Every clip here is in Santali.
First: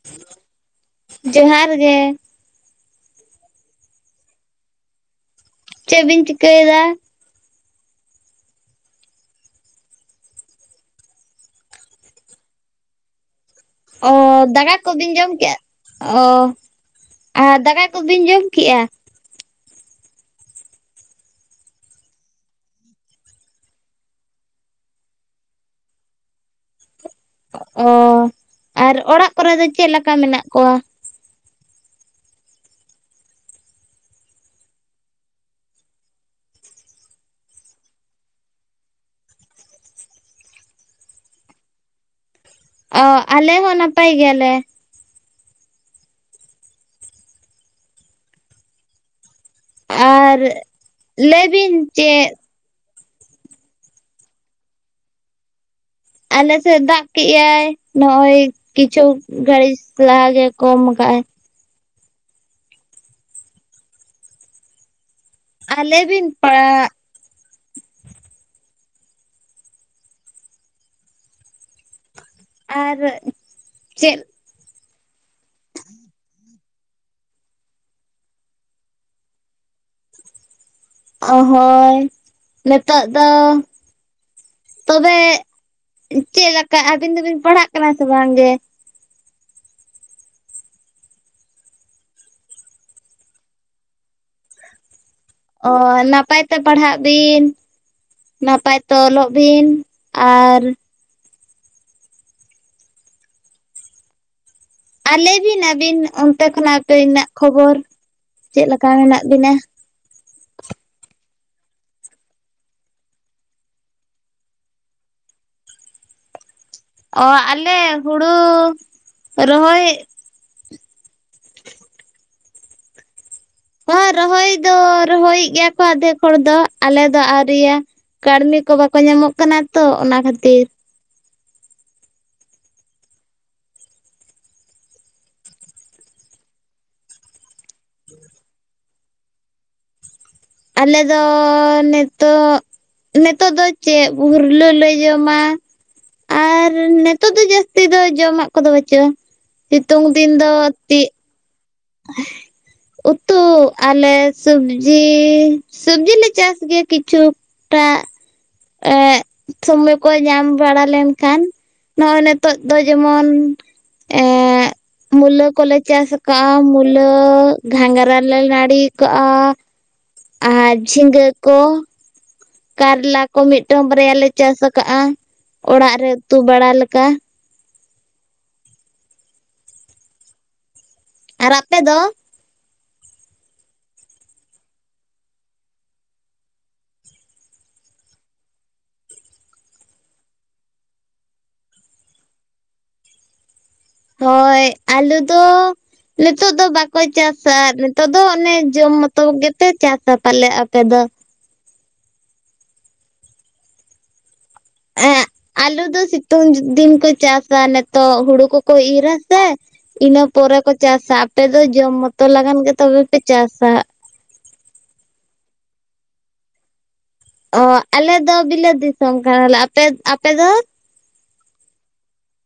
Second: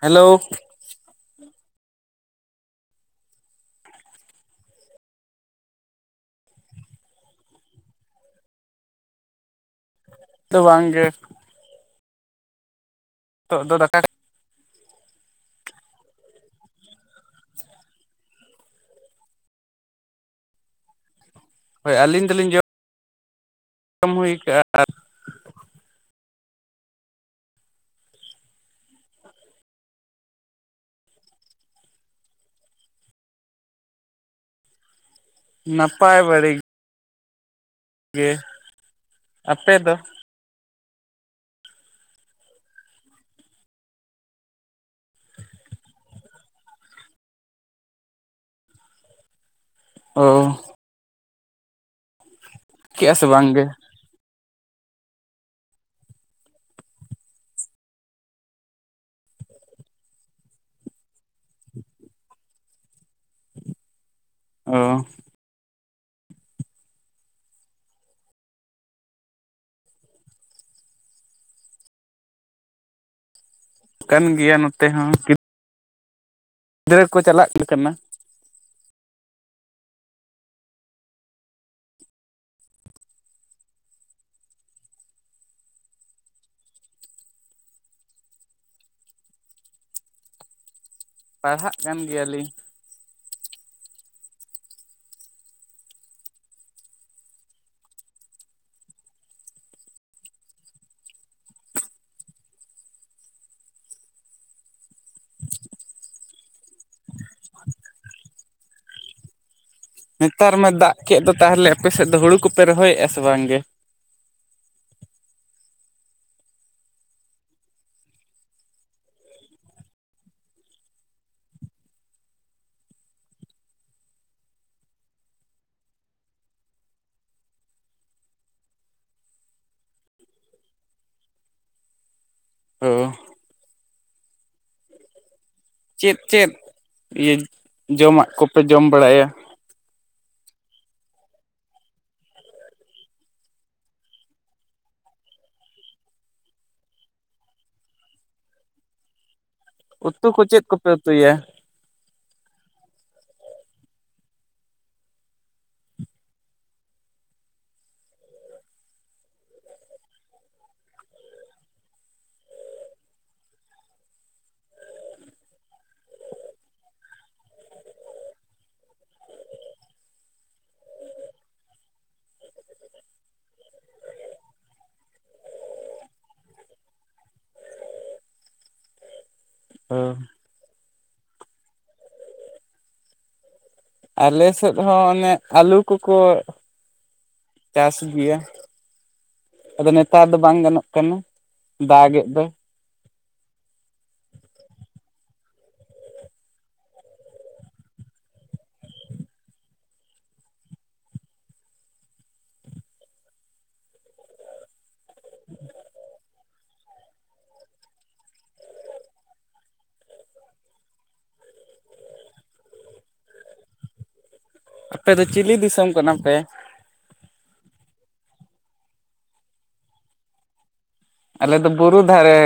ᱦᱮᱞᱳ᱾ ᱡᱚᱸᱦᱟᱨ ᱜᱮ᱾ ᱪᱮᱫ ᱵᱤᱱ ᱪᱤᱠᱟᱹᱭ ᱫᱟ? ᱛᱚ ᱵᱟᱝ ᱜᱮ᱾ ᱱᱤᱛᱚᱜ ᱫᱚ ᱫᱟᱠᱟᱼᱼ ᱚᱻ ᱫᱟᱠᱟ ᱠᱚᱵᱤᱱ ᱡᱚᱢ ᱠᱮᱫᱼᱟ, ᱚ ᱟᱨ ᱫᱟᱠᱟ ᱠᱚᱵᱤᱱ ᱡᱚᱢ ᱠᱮᱫᱼᱟ? ᱦᱳᱭ ᱟᱹᱞᱤᱧ ᱫᱚ ᱞᱤᱧ ᱡᱚᱢ ᱡᱚᱢ ᱦᱩᱭ ᱠᱟᱜᱼᱟ ᱟᱨᱼᱼ ᱚᱸ, ᱟᱨ ᱚᱲᱟᱜ ᱠᱚᱨᱮ ᱫᱚ ᱪᱮᱫ ᱞᱮᱠᱟ ᱢᱮᱱᱟᱜ ᱠᱚᱣᱟ? ᱱᱟᱯᱟᱭ ᱵᱟᱹᱲᱮ ᱜᱼᱼ ᱜᱮ, ᱟᱯᱮ ᱫᱚ? ᱚᱸ ᱟᱞᱮ ᱦᱚᱸ ᱱᱟᱯᱟᱭ ᱜᱮᱭᱟᱞᱮ᱾ ᱟᱨ ᱚ ᱞᱟᱹᱭ ᱵᱤᱱ ᱪᱮᱫᱼᱼ ᱠᱮᱭᱟ ᱥᱮ ᱵᱟᱝ ᱜᱮᱼᱼ ᱟᱞᱮ ᱥᱮᱫ ᱫᱟᱜ ᱠᱮᱜ-ᱟᱭ ᱱᱚᱜ-ᱚᱭᱼᱼ ᱠᱤᱪᱷᱩ ᱜᱷᱟᱹᱲᱤᱡ ᱞᱟᱦᱟ ᱜᱮ ᱠᱚᱢ ᱠᱟᱜ- ᱟᱭᱼᱼ ᱚᱸ᱾ ᱟᱨ ᱞᱟᱹᱭ ᱵᱤᱱ ᱯᱟᱜᱼᱼ ᱟᱨ ᱪᱮᱫ ᱠᱟᱱ ᱜᱮᱭᱟ ᱱᱚᱛᱮ ᱦᱚᱸ ᱠᱮᱯᱼᱼ [inaudible] ᱜᱤᱫᱽᱨᱟᱹ ᱠᱚ ᱪᱟᱞᱟᱜ ᱜᱮ ᱠᱟᱱᱟ᱾ ᱚᱸ ᱦᱳᱭ ᱱᱤᱛᱚᱜ ᱫᱚᱼᱼ ᱛᱚᱵᱮ ᱪᱮᱫ ᱞᱮᱠᱟ ᱟᱹᱵᱤᱱ ᱫᱚᱵᱤᱱ ᱯᱟᱲᱦᱟᱜ ᱠᱟᱱᱟ ᱥᱮ ᱵᱟᱝ ᱜᱮ? ᱯᱟᱲᱦᱟᱜ ᱠᱟᱱ ᱜᱮᱭᱟ ᱞᱤᱧ᱾ ᱚᱸ ᱱᱟᱯᱟᱭ ᱛᱮ ᱯᱟᱲᱦᱟᱜ ᱵᱤᱱ᱾ ᱱᱟᱯᱟᱭ ᱛᱮ ᱚᱞᱚᱜ ᱵᱤᱱ ᱟᱨᱼᱼ ᱟᱨ ᱞᱟᱹᱭ ᱵᱤᱱ ᱟᱹᱵᱤᱱ ᱚᱱᱛᱮ ᱠᱷᱚᱱᱟᱜ ᱛᱮᱱᱟᱹᱜ ᱠᱷᱚᱵᱚᱨ ᱪᱮᱫ ᱞᱮᱠᱟ ᱢᱮᱱᱟᱜ ᱵᱤᱱᱟ? ᱱᱮᱛᱟᱨ ᱢᱟ ᱫᱟᱜ ᱠᱮᱫ ᱫᱚ ᱛᱟᱦᱚᱞᱮ ᱟᱯᱮ ᱥᱮᱫ ᱫᱚ ᱦᱩᱲᱩ ᱠᱚᱯᱮ ᱨᱚᱦᱚᱭ ᱮᱫᱼᱟ ᱥᱮ ᱵᱟᱝ ᱜᱮ? ᱚᱸ ᱟᱞᱮ ᱦᱩᱲᱩ ᱨᱚᱦᱚᱭᱼᱼ ᱚᱸ ᱨᱚᱦᱚᱭ ᱫᱚ ᱨᱚᱦᱚᱭ ᱮᱫ ᱜᱮᱭᱟ ᱠᱚ ᱟᱫᱷᱮᱠ ᱦᱚᱲ ᱫᱚ, ᱟᱞᱮ ᱫᱚ ᱟᱹᱣᱨᱤᱭᱟ᱾ ᱠᱟᱹᱲᱢᱤ ᱠᱚ ᱵᱟᱠᱚ ᱧᱟᱢᱚᱜ ᱠᱟᱱᱟ ᱛᱚ ᱚᱱᱟ ᱠᱷᱟᱹᱛᱤᱨ, ᱚᱸ ᱪᱮᱫ ᱪᱮᱫ ᱤᱭᱟᱹ ᱡᱚᱢᱟᱜ ᱠᱚᱯᱮ ᱡᱚᱢ ᱵᱟᱲᱟᱭᱟ? ᱟᱞᱮ ᱫᱚᱻ ᱱᱤᱛᱚᱜ ᱱᱤᱛᱚᱜ ᱫᱚ ᱪᱮᱫ ᱵᱷᱩᱨᱞᱟᱹ ᱞᱮ ᱡᱚᱢᱟ, ᱟᱨ ᱱᱤᱛᱳᱜ ᱫᱚ ᱡᱟᱹᱥᱛᱤ ᱫᱚ ᱡᱚᱢᱟᱜ ᱠᱚᱫᱚ ᱵᱟᱹᱪᱩᱜᱼᱟ, ᱥᱤᱛᱩᱝ ᱩᱛᱩ ᱫᱤᱱ ᱠᱚ ᱫᱚ ᱪᱮᱫ ᱠᱚᱯᱮ ᱛᱤ ᱩᱛᱩᱭᱟ [unintelligible] ᱩᱛᱩ ᱟᱞᱮ ᱥᱚᱵᱽᱡᱤᱻ ᱥᱚᱵᱽᱡᱤ ᱞᱮ ᱪᱟᱥ ᱜᱮᱭᱟ ᱠᱤᱪᱷᱩ, ᱴᱟᱜ ᱮᱜ ᱥᱚᱢᱚᱭ ᱠᱚ ᱧᱟᱢ ᱵᱟᱲᱟ ᱞᱮᱱᱠᱷᱟᱱ ᱱᱚᱜ-ᱚᱭ ᱱᱤᱛᱚᱜ ᱫᱚ ᱡᱮᱢᱚᱱ ᱮ ᱢᱩᱞᱟᱹ ᱠᱚᱞᱮ ᱪᱟᱥ ᱟᱠᱟᱫ ᱟ ᱢᱩᱞᱟᱹ, ᱜᱷᱟᱜᱨᱟ ᱞᱮ‌ ᱱᱟᱲ ᱠᱟᱜᱼᱟ᱾ ᱟᱨ ᱡᱷᱤᱜᱟᱹ ᱠᱚ᱾ ᱠᱟᱨᱞᱟ ᱠᱚ ᱢᱤᱫᱴᱟᱝ ᱵᱟᱨᱭᱟ ᱞᱮ ᱪᱟᱥ ᱟᱠᱟᱜᱼᱟ, ᱚᱲᱟᱜ ᱨᱮ ᱩᱛᱩ ᱵᱟᱲᱟ ᱞᱮᱠᱟ᱾ ᱚ ᱟᱨ ᱟᱯᱮᱫᱚ? ᱟᱞᱮ ᱥᱮᱫ ᱦᱚᱸ ᱚᱱᱮ ᱟᱹᱞᱩ ᱠᱚᱠᱚ, ᱪᱟᱥ ᱜᱮᱭᱟ᱾ ᱟᱫᱚ ᱱᱮᱛᱟᱨ ᱫᱚ ᱵᱟᱝ ᱜᱟᱱᱚᱜ ᱠᱟᱱᱟ ᱫᱟᱜᱮᱫ ᱫᱚᱭ᱾ ᱦᱚᱭ ᱟᱞᱩ ᱫᱚ ᱱᱤᱛᱚᱜ ᱫᱚ ᱵᱟᱠᱚ ᱪᱟᱥᱟ ᱱᱤᱛᱚᱜ ᱫᱚ ᱚᱱᱮ ᱡᱚᱢ ᱢᱚᱛᱚ ᱜᱮᱯᱮ ᱪᱟᱛᱟ ᱯᱟᱞᱮᱫ ᱟᱯᱮ ᱫᱚ᱾ ᱮᱸ ᱟᱞᱩ ᱫᱚ ᱥᱤᱛᱩᱝ ᱫᱤᱱ ᱠᱚ ᱪᱟᱥᱟ ᱱᱤᱛᱚᱜ ᱦᱳᱲᱳ ᱠᱚᱠᱚ ᱤᱨᱟ ᱥᱮ᱾ ᱤᱱᱟᱹ ᱯᱚᱨᱮ ᱠᱚ ᱪᱟᱥᱟ ᱟᱯᱮ ᱫᱚ ᱡᱚᱢ ᱢᱚᱛᱚ ᱞᱟᱜᱟᱱ ᱜᱮ ᱛᱚᱵᱮ ᱯᱮ ᱪᱟᱥᱟ᱾ ᱟᱯᱮ ᱫᱚ ᱪᱤᱞᱤ ᱫᱤᱥᱚᱢ ᱠᱟᱱᱟ ᱯᱮ? ᱚ ᱟᱞᱮ ᱫᱚ ᱵᱤᱞᱟᱹ ᱫᱤᱥᱚᱢ ᱠᱟᱱᱟᱞᱮ᱾ ᱟ ᱟᱯᱮ ᱫᱚ? ᱟᱞᱮ ᱫᱚ ᱵᱩᱨᱩ ᱫᱷᱟᱨᱮ᱾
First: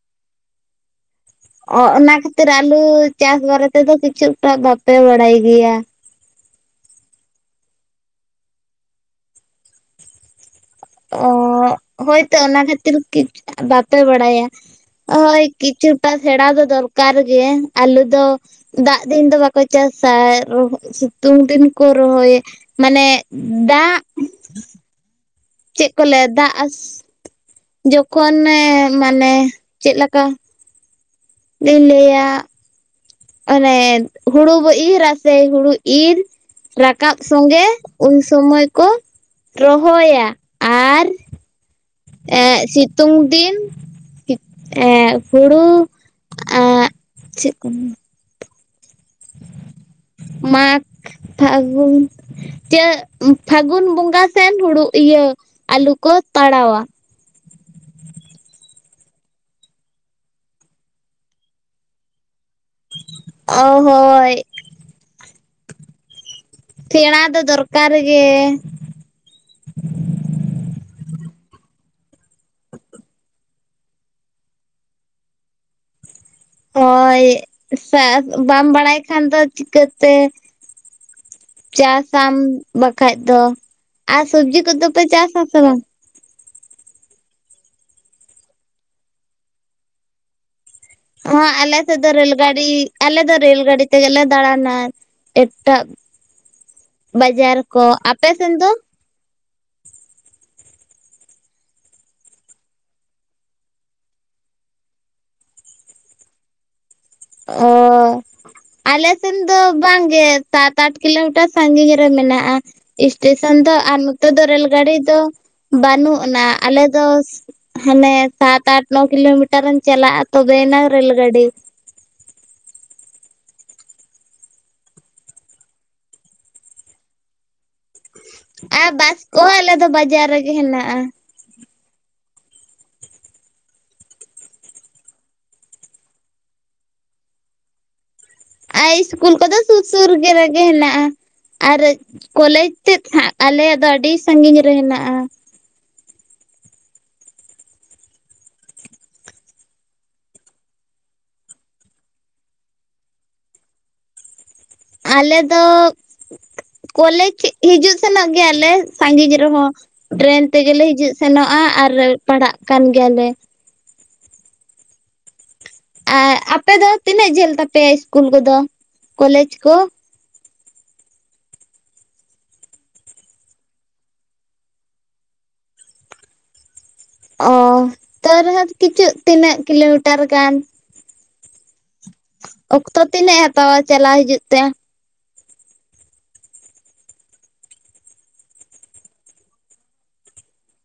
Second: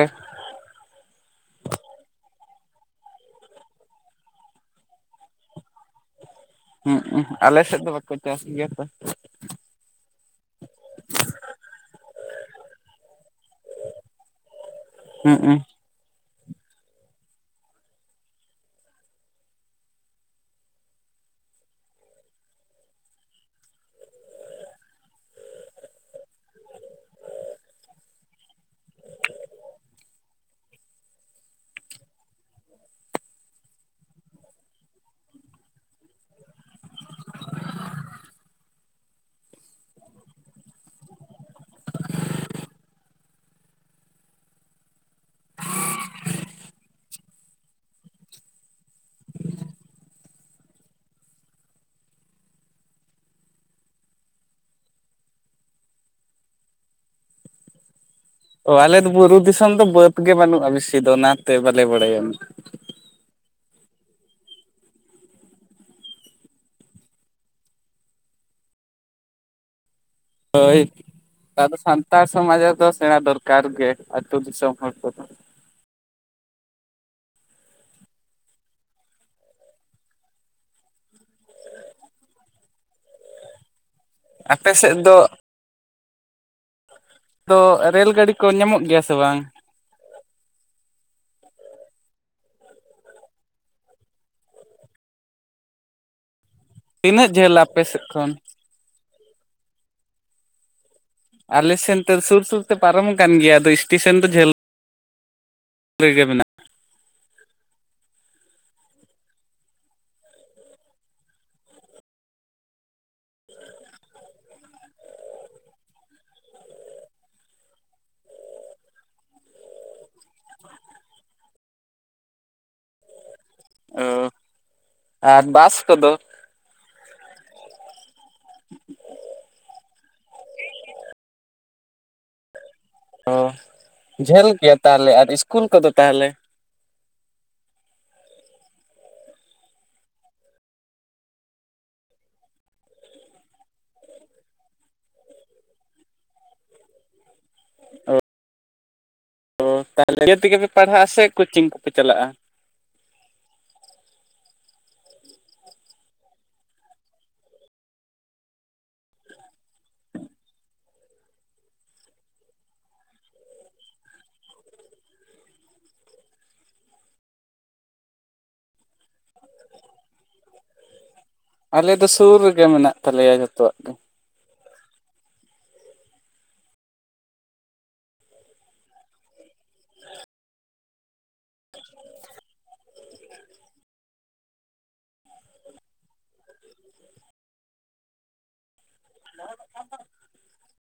ᱚ ᱚᱱᱟ ᱠᱷᱟᱹᱛᱤᱨ ᱟᱞᱩ ᱪᱟᱥ ᱵᱟᱨᱮ ᱛᱮᱫᱚ ᱠᱤᱪᱷᱩᱴᱟ ᱵᱟᱯᱮ ᱵᱟᱲᱟᱭ ᱜᱮᱭᱟ᱾ ᱦᱮᱸ ᱟᱞᱮ ᱥᱮᱫ ᱫᱚ ᱵᱟᱠᱚ ᱪᱟᱥ ᱜᱮᱭᱟ ᱛᱚ᱾ ᱚ ᱦᱳᱭᱛᱚ ᱚᱱᱟ ᱠᱷᱟᱹᱛᱤᱨ ᱵᱟᱯᱮ ᱵᱟᱲᱟᱭᱟ᱾ [inaudible] ᱦᱳᱭ ᱦᱩᱸ ᱠᱤᱪᱷᱩᱴᱟ ᱥᱮᱲᱟ ᱫᱚ ᱫᱚᱨᱠᱟᱨ ᱜᱮ ᱟᱞᱩ ᱫᱚ ᱫᱟᱜ ᱫᱤᱱ ᱫᱚ ᱵᱟᱠᱚ ᱪᱟᱥᱟ ᱥᱤᱛᱩᱝ ᱫᱤᱱ ᱠᱚ ᱨᱚᱦᱚᱭ᱾ ᱢᱟᱱᱮ ᱫᱟᱜ ᱪᱮᱫ ᱠᱚ ᱞᱮᱭᱟ ᱫᱟᱜ, ᱡᱚᱠᱷᱚᱱᱮ ᱢᱟᱱᱮ ᱪᱮᱫ ᱞᱮᱠᱟ ᱞᱮᱞᱭᱟ ᱚᱱᱮ ᱦᱩᱲᱩ ᱵᱚ ᱤᱨ ᱟᱥᱮ ᱦᱩᱲᱩ ᱤᱨ᱾ ᱨᱟᱠᱟᱵ ᱥᱚᱸᱜᱮ ᱩᱱᱥᱚᱢᱚᱭ ᱠᱚ ᱨᱚᱦᱚᱭᱟ᱾ ᱟᱨ ᱮᱜ ᱥᱤᱛᱩᱝ ᱫᱤᱱ ᱮᱜ ᱦᱩᱲᱩ ᱟᱨ ᱪᱮᱫ ᱠᱚ ᱢᱟᱜᱽ, ᱯᱷᱟᱹᱜᱩᱱ ᱪᱟᱹ ᱯᱷᱟᱹᱜᱩᱱ ᱵᱚᱸᱜᱟ ᱥᱮᱱ ᱦᱩᱲᱩ ᱤᱭᱟᱹ ᱟᱞᱩ ᱠᱚ ᱛᱟᱲᱟᱣᱟ᱾ ᱚ ᱟᱞᱮ ᱫᱚ ᱵᱩᱨᱩ ᱫᱤᱥᱚᱢ ᱫᱚ ᱵᱟᱹᱫᱽ ᱜᱮ ᱵᱟᱹᱱᱩᱜᱼᱟ ᱵᱮᱥᱤ ᱫᱚ ᱚᱱᱟᱛᱮ ᱵᱟᱞᱮ ᱵᱟᱲᱟᱭᱟ᱾ ᱚ ᱦᱳᱭ ᱛᱷᱮᱲᱟ ᱫᱚ ᱫᱚᱨᱠᱟᱨ ᱜᱮ᱾ ᱦᱳᱭ ᱟᱵᱚ ᱥᱟᱱᱛᱟᱲ ᱥᱚᱢᱟᱡᱽ ᱨᱮ ᱫᱚ ᱥᱮᱬᱟ ᱫᱚᱨᱠᱟᱨ ᱜᱮ, ᱟᱹᱛᱩ ᱫᱤᱥᱚᱢ ᱦᱚᱲ ᱠᱚᱫᱚ᱾ ᱦᱳᱭ ᱵᱟᱢ ᱵᱟᱲᱟᱭ ᱠᱷᱟᱱ ᱫᱚ ᱪᱤᱠᱟᱹᱛᱮ ᱪᱟᱥᱟᱢ ᱵᱟᱠᱷᱟᱡ ᱫᱚ, ᱟᱨ ᱥᱚᱵᱽᱡᱤ ᱟᱯᱮ ᱥᱮᱫ ᱠᱚᱫᱚᱯᱮ ᱫᱚ ᱪᱟᱥᱟᱥᱮ ᱵᱟᱝ? ᱛᱚ ᱨᱮᱹᱞ ᱜᱟᱹᱰᱤ ᱠᱚ ᱧᱟᱢᱚᱜ ᱜᱮᱭᱟ ᱥᱮ ᱵᱟᱝ? ᱦᱚᱸ ᱟᱞᱮ ᱥᱮᱫ ᱫᱚ ᱨᱮᱹᱞ ᱜᱟᱰᱤ, ᱟᱞᱮ ᱫᱚ ᱨᱮᱹᱞ ᱜᱟᱹᱰᱤ ᱛᱮᱜᱮᱞᱮ ᱫᱟᱬᱟᱱᱟ᱾ ᱮᱴᱟᱜ ᱛᱤᱱᱟᱹᱜ ᱵᱟᱡᱟᱨ ᱡᱷᱟᱹᱞᱟ ᱟᱯᱮ ᱠᱚ, ᱥᱮᱫ ᱠᱷᱚᱱ ᱟᱯᱮᱥᱮᱱ ᱫᱚ? ᱟᱞᱮ ᱥᱮᱱ ᱛᱮ ᱥᱩᱨ ᱥᱩᱨ ᱛᱮ ᱯᱟᱨᱚᱢ ᱟᱠᱟᱱ ᱜᱮᱭᱟ ᱟᱫᱚ ᱥᱴᱮᱥᱮᱱ ᱫᱚ ᱡᱷᱟᱹᱞ ᱞᱟᱹᱭ ᱜᱮ ᱢᱮᱱᱟᱜ [unintelligible] ᱟᱞᱮ ᱥᱮᱱ ᱫᱚ ᱵᱟᱝᱜᱮ ᱥᱟᱛ ᱟᱴ ᱠᱤᱞᱳᱢᱤᱴᱟᱨ ᱥᱟᱺᱜᱤᱧ ᱨᱮ ᱢᱮᱱᱟᱜ-ᱟ᱾ ᱥᱴᱮᱥᱚᱱ ᱫᱚ ᱟᱨ ᱱᱚᱛᱮ ᱫᱚ ᱨᱮᱞ ᱜᱟᱲᱤ ᱫᱚ ᱵᱟᱹᱱᱩᱜ ᱟᱱᱟ ᱟᱞᱮ ᱫᱚ ᱦᱟᱱᱮ ᱥᱟᱛ ᱟᱴ ᱱᱚ ᱠᱤᱞᱳᱢᱤᱴᱟᱨ ᱮᱢ ᱪᱟᱞᱟᱜ-ᱟ ᱛᱚᱵᱮᱭᱟᱱᱟ ᱨᱮᱞ ᱜᱟᱹᱰᱤ᱾ ᱚ, ᱟᱨ ᱵᱟᱥ ᱠᱚᱫᱚ? ᱟᱨ ᱵᱟᱥ ᱠᱚᱦᱚ ᱟᱞᱮ ᱫᱚ ᱵᱟᱡᱟᱨ ᱨᱮᱜᱮ ᱦᱮᱱᱟᱜ-ᱟ᱾ ᱚ ᱡᱷᱟᱹᱞ ᱜᱮᱭᱟ ᱛᱟᱦᱞᱮ ᱟᱨ ᱤᱥᱠᱩᱞ ᱠᱚᱫᱚ ᱛᱟᱦᱞᱮ? ᱟᱭ ᱤᱥᱠᱩᱞ ᱠᱚᱫᱚ ᱥᱩᱨ ᱥᱩᱨ ᱜᱮ ᱨᱮᱜᱮ ᱦᱮᱱᱟᱜ-ᱟ᱾ ᱟᱨ ᱠᱚᱞᱮᱡᱽ ᱛᱮᱫ ᱦᱟᱸᱜ ᱟᱞᱮᱭᱟᱜ ᱫᱚ ᱟᱹᱰᱤ ᱥᱟᱸᱜᱤᱧ ᱨᱮ ᱦᱮᱱᱟᱜ-ᱟ ᱾ ᱚ [unintelligible] ᱛᱮᱜᱟ ᱯᱮ ᱯᱟᱲᱦᱟᱜ-ᱟ ᱥᱮ ᱠᱳᱪᱤᱝ ᱠᱚᱯᱮ ᱪᱟᱞᱟᱜ-ᱟ? ᱟᱞᱮ ᱫᱚ ᱠᱚᱞᱮᱡᱽ ᱦᱤᱡᱩᱜ ᱥᱮᱱᱚᱜ ᱜᱮᱭᱟᱞᱮ ᱥᱟᱺᱜᱤᱧ ᱨᱮᱦᱚᱸ᱾ ᱴᱨᱮᱹᱱ ᱛᱮᱜᱮᱞᱮ ᱦᱤᱡᱩᱜ ᱥᱮᱱᱚᱜ-ᱟ ᱟᱨ ᱯᱟᱲᱟᱜ ᱠᱟᱱ ᱜᱮᱭᱟᱞᱮ᱾ ᱟ ᱟᱯᱮ ᱫᱚ ᱛᱤᱱᱟᱹᱜ ᱡᱷᱟᱹᱞ ᱛᱟᱯᱮᱭᱟ ᱤᱥᱠᱩᱞ ᱠᱚᱫᱚ ᱠᱚᱞᱮᱡᱽ ᱠᱚ? ᱟᱞᱮ ᱫᱚ ᱥᱩᱨ ᱨᱮᱜᱮ ᱢᱮᱱᱟᱜ ᱛᱟᱞᱮᱭᱟ ᱡᱚᱛᱚᱣᱟᱜ ᱜᱮ ᱾ ᱚ ᱛᱚᱹᱣ ᱨᱮᱦᱚᱸ ᱠᱤᱪᱩᱜ ᱛᱤᱱᱟᱹᱜ ᱠᱤᱞᱳᱢᱤᱴᱟᱨ ᱜᱟᱱ? [inaudible] ᱚᱠᱛᱚ ᱛᱤᱱᱟᱹᱜ ᱮ ᱦᱟᱛᱟᱣᱟ ᱪᱟᱞᱟᱣ ᱦᱤᱡᱩᱜ ᱛᱮ? [inaudible] [unintelligible]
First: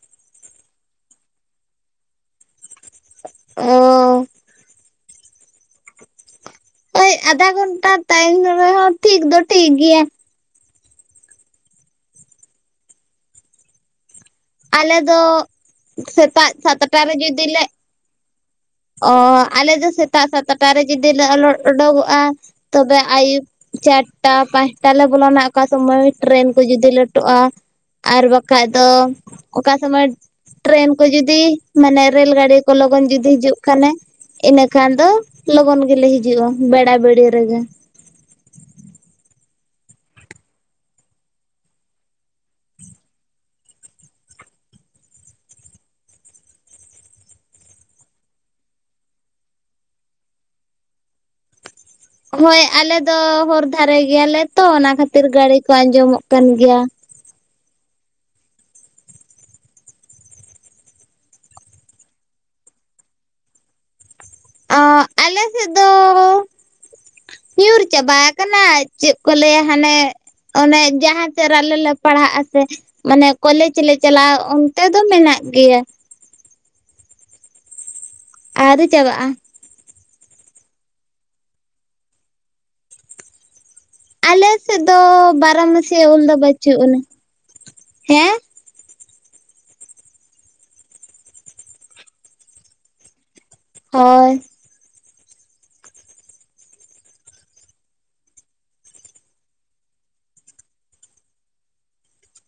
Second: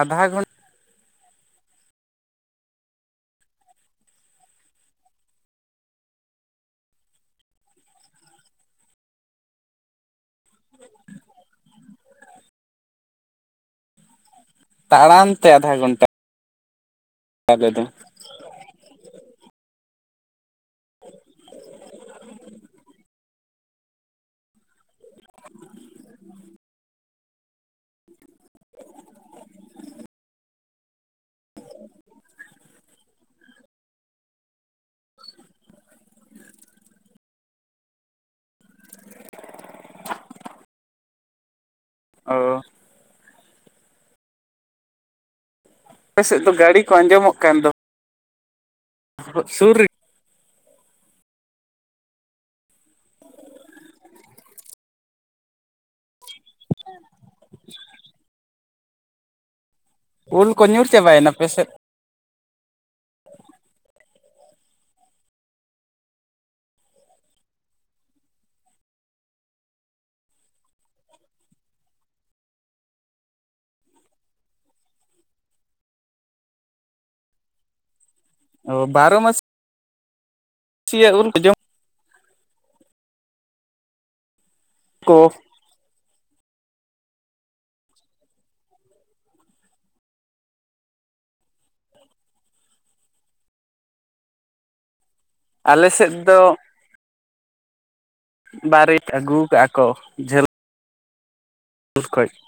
ᱟᱫᱷᱟ ᱜᱷᱚᱱ ᱚᱻ ᱳᱭ ᱟᱫᱷᱟ ᱜᱷᱚᱱᱴᱟ ᱛᱟᱭᱚᱢ ᱨᱮᱦᱚᱸ ᱴᱷᱤᱠ ᱫᱚ ᱴᱷᱤᱠ ᱜᱮᱭᱟ ᱾ ᱟᱞᱮ ᱫᱚ ᱛᱟᱲᱟᱢ ᱛᱮ ᱟᱫᱷᱟ ᱜᱷᱚᱱᱴᱟ ᱥᱮᱛᱟᱜ ᱥᱟᱛᱴᱟ ᱨᱮ ᱡᱩᱫᱤ ᱞᱮ ᱟᱞᱮ ᱫᱚ ᱚᱻ ᱟᱞᱮ ᱫᱚ ᱥᱮᱛᱟᱜ ᱥᱟᱛᱴᱟ ᱨᱮ ᱡᱩᱫᱤ ᱞᱮ ᱟᱞᱚ ᱩᱰᱳᱜᱚᱜ-ᱟ ᱛᱚᱵᱮ ᱟᱭᱩᱵ ᱪᱟᱴᱴᱟ ᱯᱟᱸᱪᱴᱟ ᱞᱮ ᱵᱚᱞᱚᱱᱟ ᱚᱠᱟ ᱥᱚᱢᱚᱭ ᱴᱨᱮᱱ ᱠᱚ ᱡᱩᱫᱤ ᱞᱮᱹᱟᱴᱚᱜ-ᱟ, ᱟᱨ ᱵᱟᱠ ᱠᱷᱟᱡ ᱫᱚ ᱚᱠᱟ ᱥᱚᱢᱚᱭ ᱴᱨᱮᱹᱱ ᱠᱚ ᱡᱩᱫᱤ ᱢᱟᱱᱮ ᱨᱮᱹᱞ ᱜᱲᱤ ᱠᱚ ᱞᱚᱜᱚᱱ ᱡᱩᱫᱤ ᱦᱤᱡᱩᱜ ᱠᱷᱟᱱᱮ ᱾ ᱤᱱᱟᱹ ᱠᱷᱟᱱ ᱫᱚ ᱞᱚᱜᱚᱱ ᱜᱮᱞᱮ ᱦᱤᱡᱩᱜ-ᱟ ᱵᱮᱲᱟ ᱵᱤᱲᱤ ᱨᱮᱜᱮ ᱾ ᱚ ᱟᱯᱮᱥᱮᱫ ᱫᱚ ᱜᱟᱲᱤ ᱠᱚ ᱟᱸᱡᱚᱢᱚᱜ ᱠᱟᱱ ᱫᱚ᱾ [unintelligible] ᱥᱩᱨ ᱨᱤ ᱦᱳᱭ ᱟᱞᱮ ᱫᱚ ᱦᱚᱨ ᱫᱷᱟᱨᱮ ᱜᱮᱭᱟᱞᱮ ᱛᱚ ᱚᱱᱟ ᱠᱷᱟᱹᱛᱤᱨ ᱜᱟᱲᱤ ᱠᱚ ᱟᱸᱡᱚᱢᱚᱜ ᱠᱟᱱ ᱜᱮᱭᱟ ᱾ ᱩᱞ ᱠᱚ ᱧᱩᱨ ᱪᱟᱵᱟᱭᱮᱱᱟ ᱯᱮ ᱥᱮᱫ? ᱚᱸ ᱟᱞᱮᱥᱮᱫ ᱫᱚᱻ ᱧᱩᱨ ᱪᱟᱵᱟ ᱟᱠᱟᱱᱟ ᱪᱮᱫ ᱠᱚ ᱞᱟᱹᱭᱟ ᱦᱟᱱᱮ ᱚᱱᱮ ᱡᱟᱦᱟᱸ ᱥᱮᱫ ᱨᱮ ᱟᱞᱮ ᱞᱮ ᱯᱟᱲᱦᱟᱜ-ᱟ ᱥᱮ ᱢᱟᱱᱮ ᱠᱚᱞᱮᱡᱽ ᱞᱮ ᱪᱟᱞᱟᱜ-ᱟ ᱚᱱᱛᱮ ᱫᱚ ᱢᱮᱱᱟᱜ ᱜᱮᱭᱟ ᱾ ᱟᱣᱨᱤ ᱚ ᱵᱟᱨᱚ ᱪᱟᱵᱟᱜ-ᱟ ᱾ [inaudible] ᱩᱞ ᱠᱚ ᱡᱚᱢ ᱟᱞᱮ ᱥᱮᱫ ᱫᱚ ᱠᱚ ᱵᱟᱨᱢᱟᱥᱤᱭᱟ ᱩᱞ ᱫᱚ ᱵᱟᱹᱪᱩᱜ ᱟᱱᱟ, ᱦᱮᱸ ᱦᱳᱭ᱾ ᱟᱞᱮ ᱥᱮᱫ ᱫᱚ ᱵᱟᱨᱮᱛ ᱟᱹᱜᱩ ᱠᱟᱜᱼᱟ ᱠᱚ ᱡᱷᱟᱹᱞ [inaudible]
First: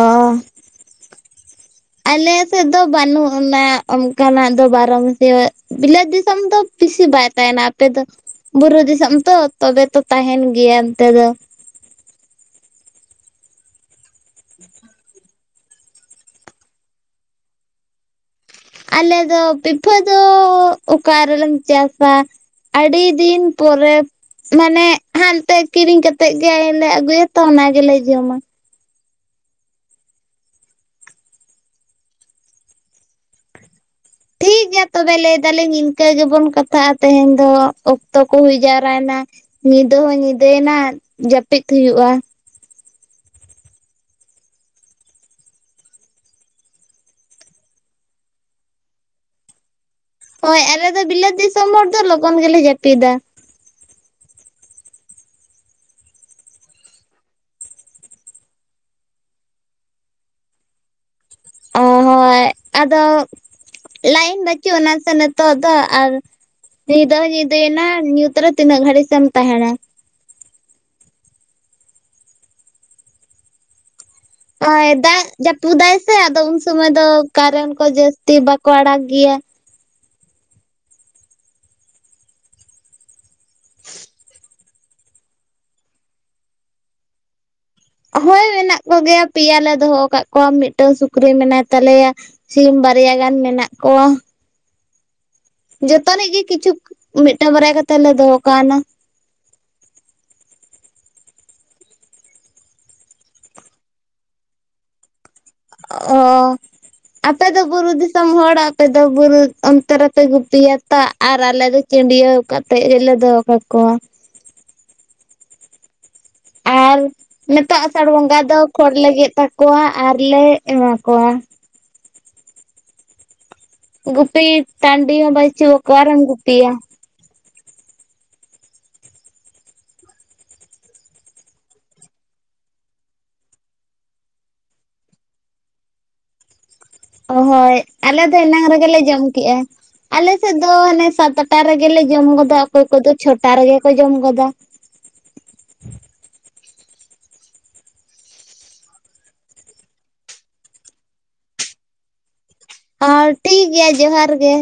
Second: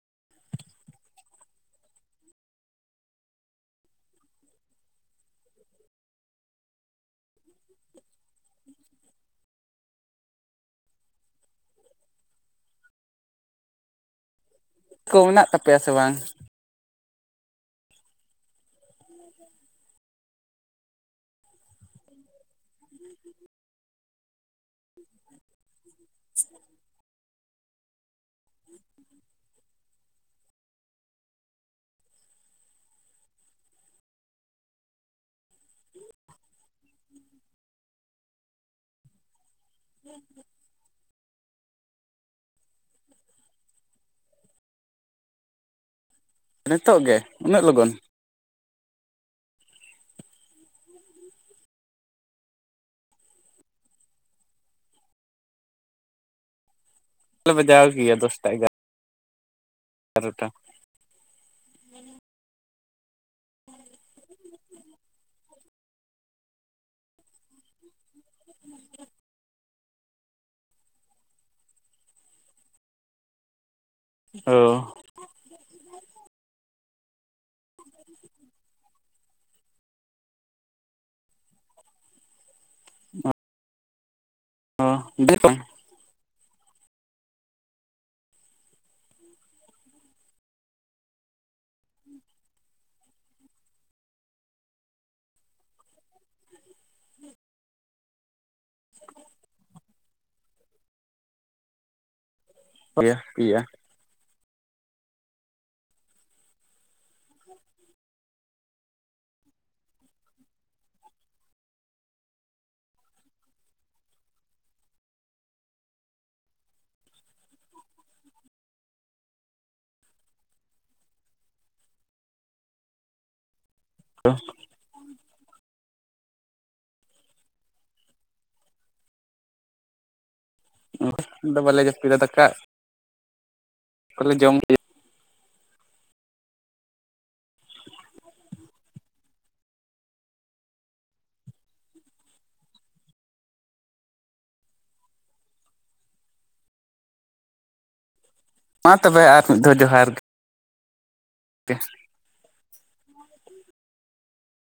ᱚ ᱾ ᱟᱞᱮ ᱥᱮᱫ ᱫᱚ ᱵᱟᱹᱱᱩᱜ ᱟᱱᱟ ᱚᱱᱠᱟᱱᱟᱜ ᱫᱚ ᱵᱟᱨᱚᱢᱟᱹᱥᱤᱭᱟᱹ ᱵᱤᱞᱟᱹᱛ ᱫᱤᱥᱚᱢ ᱫᱚ ᱵᱮᱥᱤ ᱵᱟᱭ ᱛᱟᱦᱮᱱᱟ ᱟᱯᱮ ᱫᱚ ᱵᱩᱨᱩ ᱫᱤᱥᱚᱢ ᱛᱚ ᱛᱚᱵᱮ ᱛᱚ ᱛᱟᱦᱮᱱ ᱜᱮᱭᱟ ᱚᱱᱛᱮ ᱫᱚ᱾ ᱠᱚ ᱢᱮᱱᱟᱜ ᱛᱟᱯᱮᱭᱟ ᱥᱮ ᱵᱟᱝ? ᱟᱞᱮ ᱫᱚ ᱯᱤᱯᱷᱟ ᱫᱚ ᱚᱠᱟᱨᱮᱞᱮᱢ ᱪᱟᱥᱟ? ᱟᱹᱰᱤ ᱫᱤᱱ ᱯᱚᱨᱮ ᱢᱟᱱᱮ ᱦᱟᱱᱛᱮ ᱠᱤᱨᱤᱧ ᱠᱟᱛᱮᱜ ᱜᱮᱞᱮ ᱟᱹᱜᱩᱭᱟ ᱛᱚ ᱚᱱᱟ ᱜᱮᱞᱮ ᱡᱚᱢᱟ᱾ ᱴᱷᱤᱠ ᱜᱮᱭᱟ ᱛᱚᱵᱮ ᱞᱟᱹᱭ ᱫᱟᱞᱤᱧ ᱤᱱᱠᱟᱹ ᱜᱮᱵᱚᱱ ᱠᱟᱛᱷᱟᱜᱼᱟ ᱛᱮᱦᱮᱧ ᱫᱚ ᱚᱠᱛᱚ ᱠᱚ ᱦᱩᱭ ᱡᱟᱣᱨᱟᱭᱱᱟ ᱾ ᱧᱤᱫᱟᱹ ᱦᱚᱸ ᱧᱤᱫᱟᱹᱭᱮᱱᱟ ᱡᱟᱹᱯᱤᱫ ᱦᱩᱭᱩᱜᱼᱟ᱾ ᱱᱤᱛᱚᱜ ᱜᱮ ᱩᱱᱟᱹᱜ ᱞᱚᱜᱚᱱ? ᱦᱳᱭ ᱟᱞᱮ ᱫᱚ ᱵᱤᱞᱟᱹᱛ ᱫᱤᱥᱚᱢ ᱦᱚᱲ ᱫᱚ ᱞᱚᱜᱚᱱ ᱜᱮᱞᱮ ᱡᱟᱹᱯᱤᱫᱟ᱾ ᱵᱟᱡᱟᱣ ᱜᱮᱭᱟ ᱫᱚᱥᱴᱟ ᱮᱜᱟᱨᱚ ᱮᱜᱟᱨᱚᱴᱟ ᱾ ᱚ ᱦᱳᱭ ᱟᱫᱚ ᱞᱟᱭᱤᱱ ᱵᱟᱪᱩᱜ ᱟᱱᱟ ᱥᱮ ᱱᱤᱛᱚᱜ ᱫᱚ ᱟᱨ ᱧᱤᱫᱟᱹ ᱦᱚᱸ ᱧᱤᱫᱟᱹᱭᱮᱱᱟ ᱧᱩᱛ ᱨᱮ ᱛᱤᱱᱟᱹᱜ ᱜᱷᱟᱹᱲᱤᱡ ᱮᱢ ᱛᱟᱦᱮᱱᱟ᱾ ᱚ ᱦᱳᱭ ᱫᱟᱜ ᱡᱟᱹᱯᱩᱫᱟᱭ ᱥᱮ ᱟᱫᱚ ᱩᱱ ᱥᱚᱢᱚᱭ ᱫᱚ ᱠᱟᱨᱮᱱ ᱠᱚ ᱡᱟᱹᱥᱛᱤ ᱵᱟᱠᱚ ᱟᱲᱟᱜ ᱜᱮᱭᱟ ᱾ [unintelligible] [unintelligible] ᱦᱳᱭ ᱢᱮᱱᱟᱜ ᱠᱚᱜᱮᱭᱟ ᱯᱮᱭᱟ ᱞᱮ ᱫᱚᱦᱚ ᱟᱠᱟᱫ ᱠᱚᱣᱟ ᱢᱤᱫᱴᱟᱝ ᱥᱩᱠᱨᱤ ᱢᱮᱱᱟᱭ ᱛᱟᱞᱮᱭᱟ᱾ ᱥᱤᱢ ᱵᱟᱨᱭᱟ ᱜᱟᱱ ᱢᱮᱱᱟᱜ ᱠᱚᱣᱟ᱾ ᱡᱚᱛᱚᱱᱤᱡ ᱜᱮ ᱠᱤᱪᱷᱩ ᱢᱤᱫᱴᱟᱝ ᱵᱟᱨᱭᱟ ᱠᱟᱛᱮᱜ ᱞᱮ ᱫᱚᱦᱚ ᱠᱟᱣᱱᱟ ᱾ [unintelligible] [inaudible] ᱟᱯᱮ ᱫᱚ ᱵᱩᱨᱩ ᱫᱤᱥᱚᱢ ᱦᱚᱲ ᱟᱯᱮ ᱫᱚ ᱵᱩᱨᱩ ᱚᱱᱛᱮ ᱨᱮᱯᱮ ᱜᱩᱯᱤᱭᱟ ᱛᱚ ᱾ ᱟᱨ ᱟᱞᱮ ᱫᱚ ᱪᱟᱹᱰᱭᱟᱹᱣ ᱠᱟᱛᱮᱫ ᱜᱮᱞᱮ ᱫᱚᱦᱚ ᱠᱟᱠᱚᱣᱟ ᱾ ᱟᱨ ᱱᱤᱛᱚᱜ ᱟᱥᱟᱲ ᱵᱚᱸᱜᱟ ᱫᱚ ᱠᱷᱚᱲ ᱞᱮ ᱜᱮᱫ ᱠᱟᱠᱚᱣᱟ ᱟᱨᱞᱮ ᱮᱢᱟᱠᱚᱣᱟ ᱾ ᱜᱩᱯᱤ ᱴᱟᱺᱰᱤ ᱦᱚᱸ ᱵᱟᱪᱩᱜ ᱚᱠᱟᱨᱮᱢ ᱜᱩᱯᱤᱭᱟ? ᱵᱟᱞᱮ ᱡᱟᱹᱯᱤᱫᱟ ᱫᱟᱠᱟ [unintelligible] ᱠᱚᱞᱮ ᱡᱚᱢ ᱜᱮᱭᱟ ᱾ ᱦᱳᱭ ᱟᱞᱮ ᱫᱚ ᱮᱱᱟᱝ ᱨᱮᱜᱮ ᱞᱮ ᱡᱚᱢ ᱠᱮᱜᱼᱟ ᱾ ᱟᱞᱮ ᱥᱮᱫ ᱫᱚ ᱦᱟᱱᱮ ᱥᱟᱛᱴᱟ ᱨᱮᱜᱮᱞᱮ ᱡᱚᱢ ᱜᱚᱫᱟ ᱚᱠᱚᱭ ᱠᱚᱫᱚ ᱪᱷᱚᱴᱟ ᱨᱮᱜᱮ ᱠᱚ ᱡᱚᱢ ᱜᱚᱫᱟ᱾ ᱢᱟ ᱛᱚᱵᱮ ᱟᱨ ᱢᱤᱫ ᱫᱷᱟᱣ ᱡᱚᱦᱟᱨ ᱜᱮ ᱾ [inaudible] ᱚ ᱴᱷᱤᱠ ᱜᱮᱭᱟ ᱡᱚᱦᱟᱨ ᱜᱮ᱾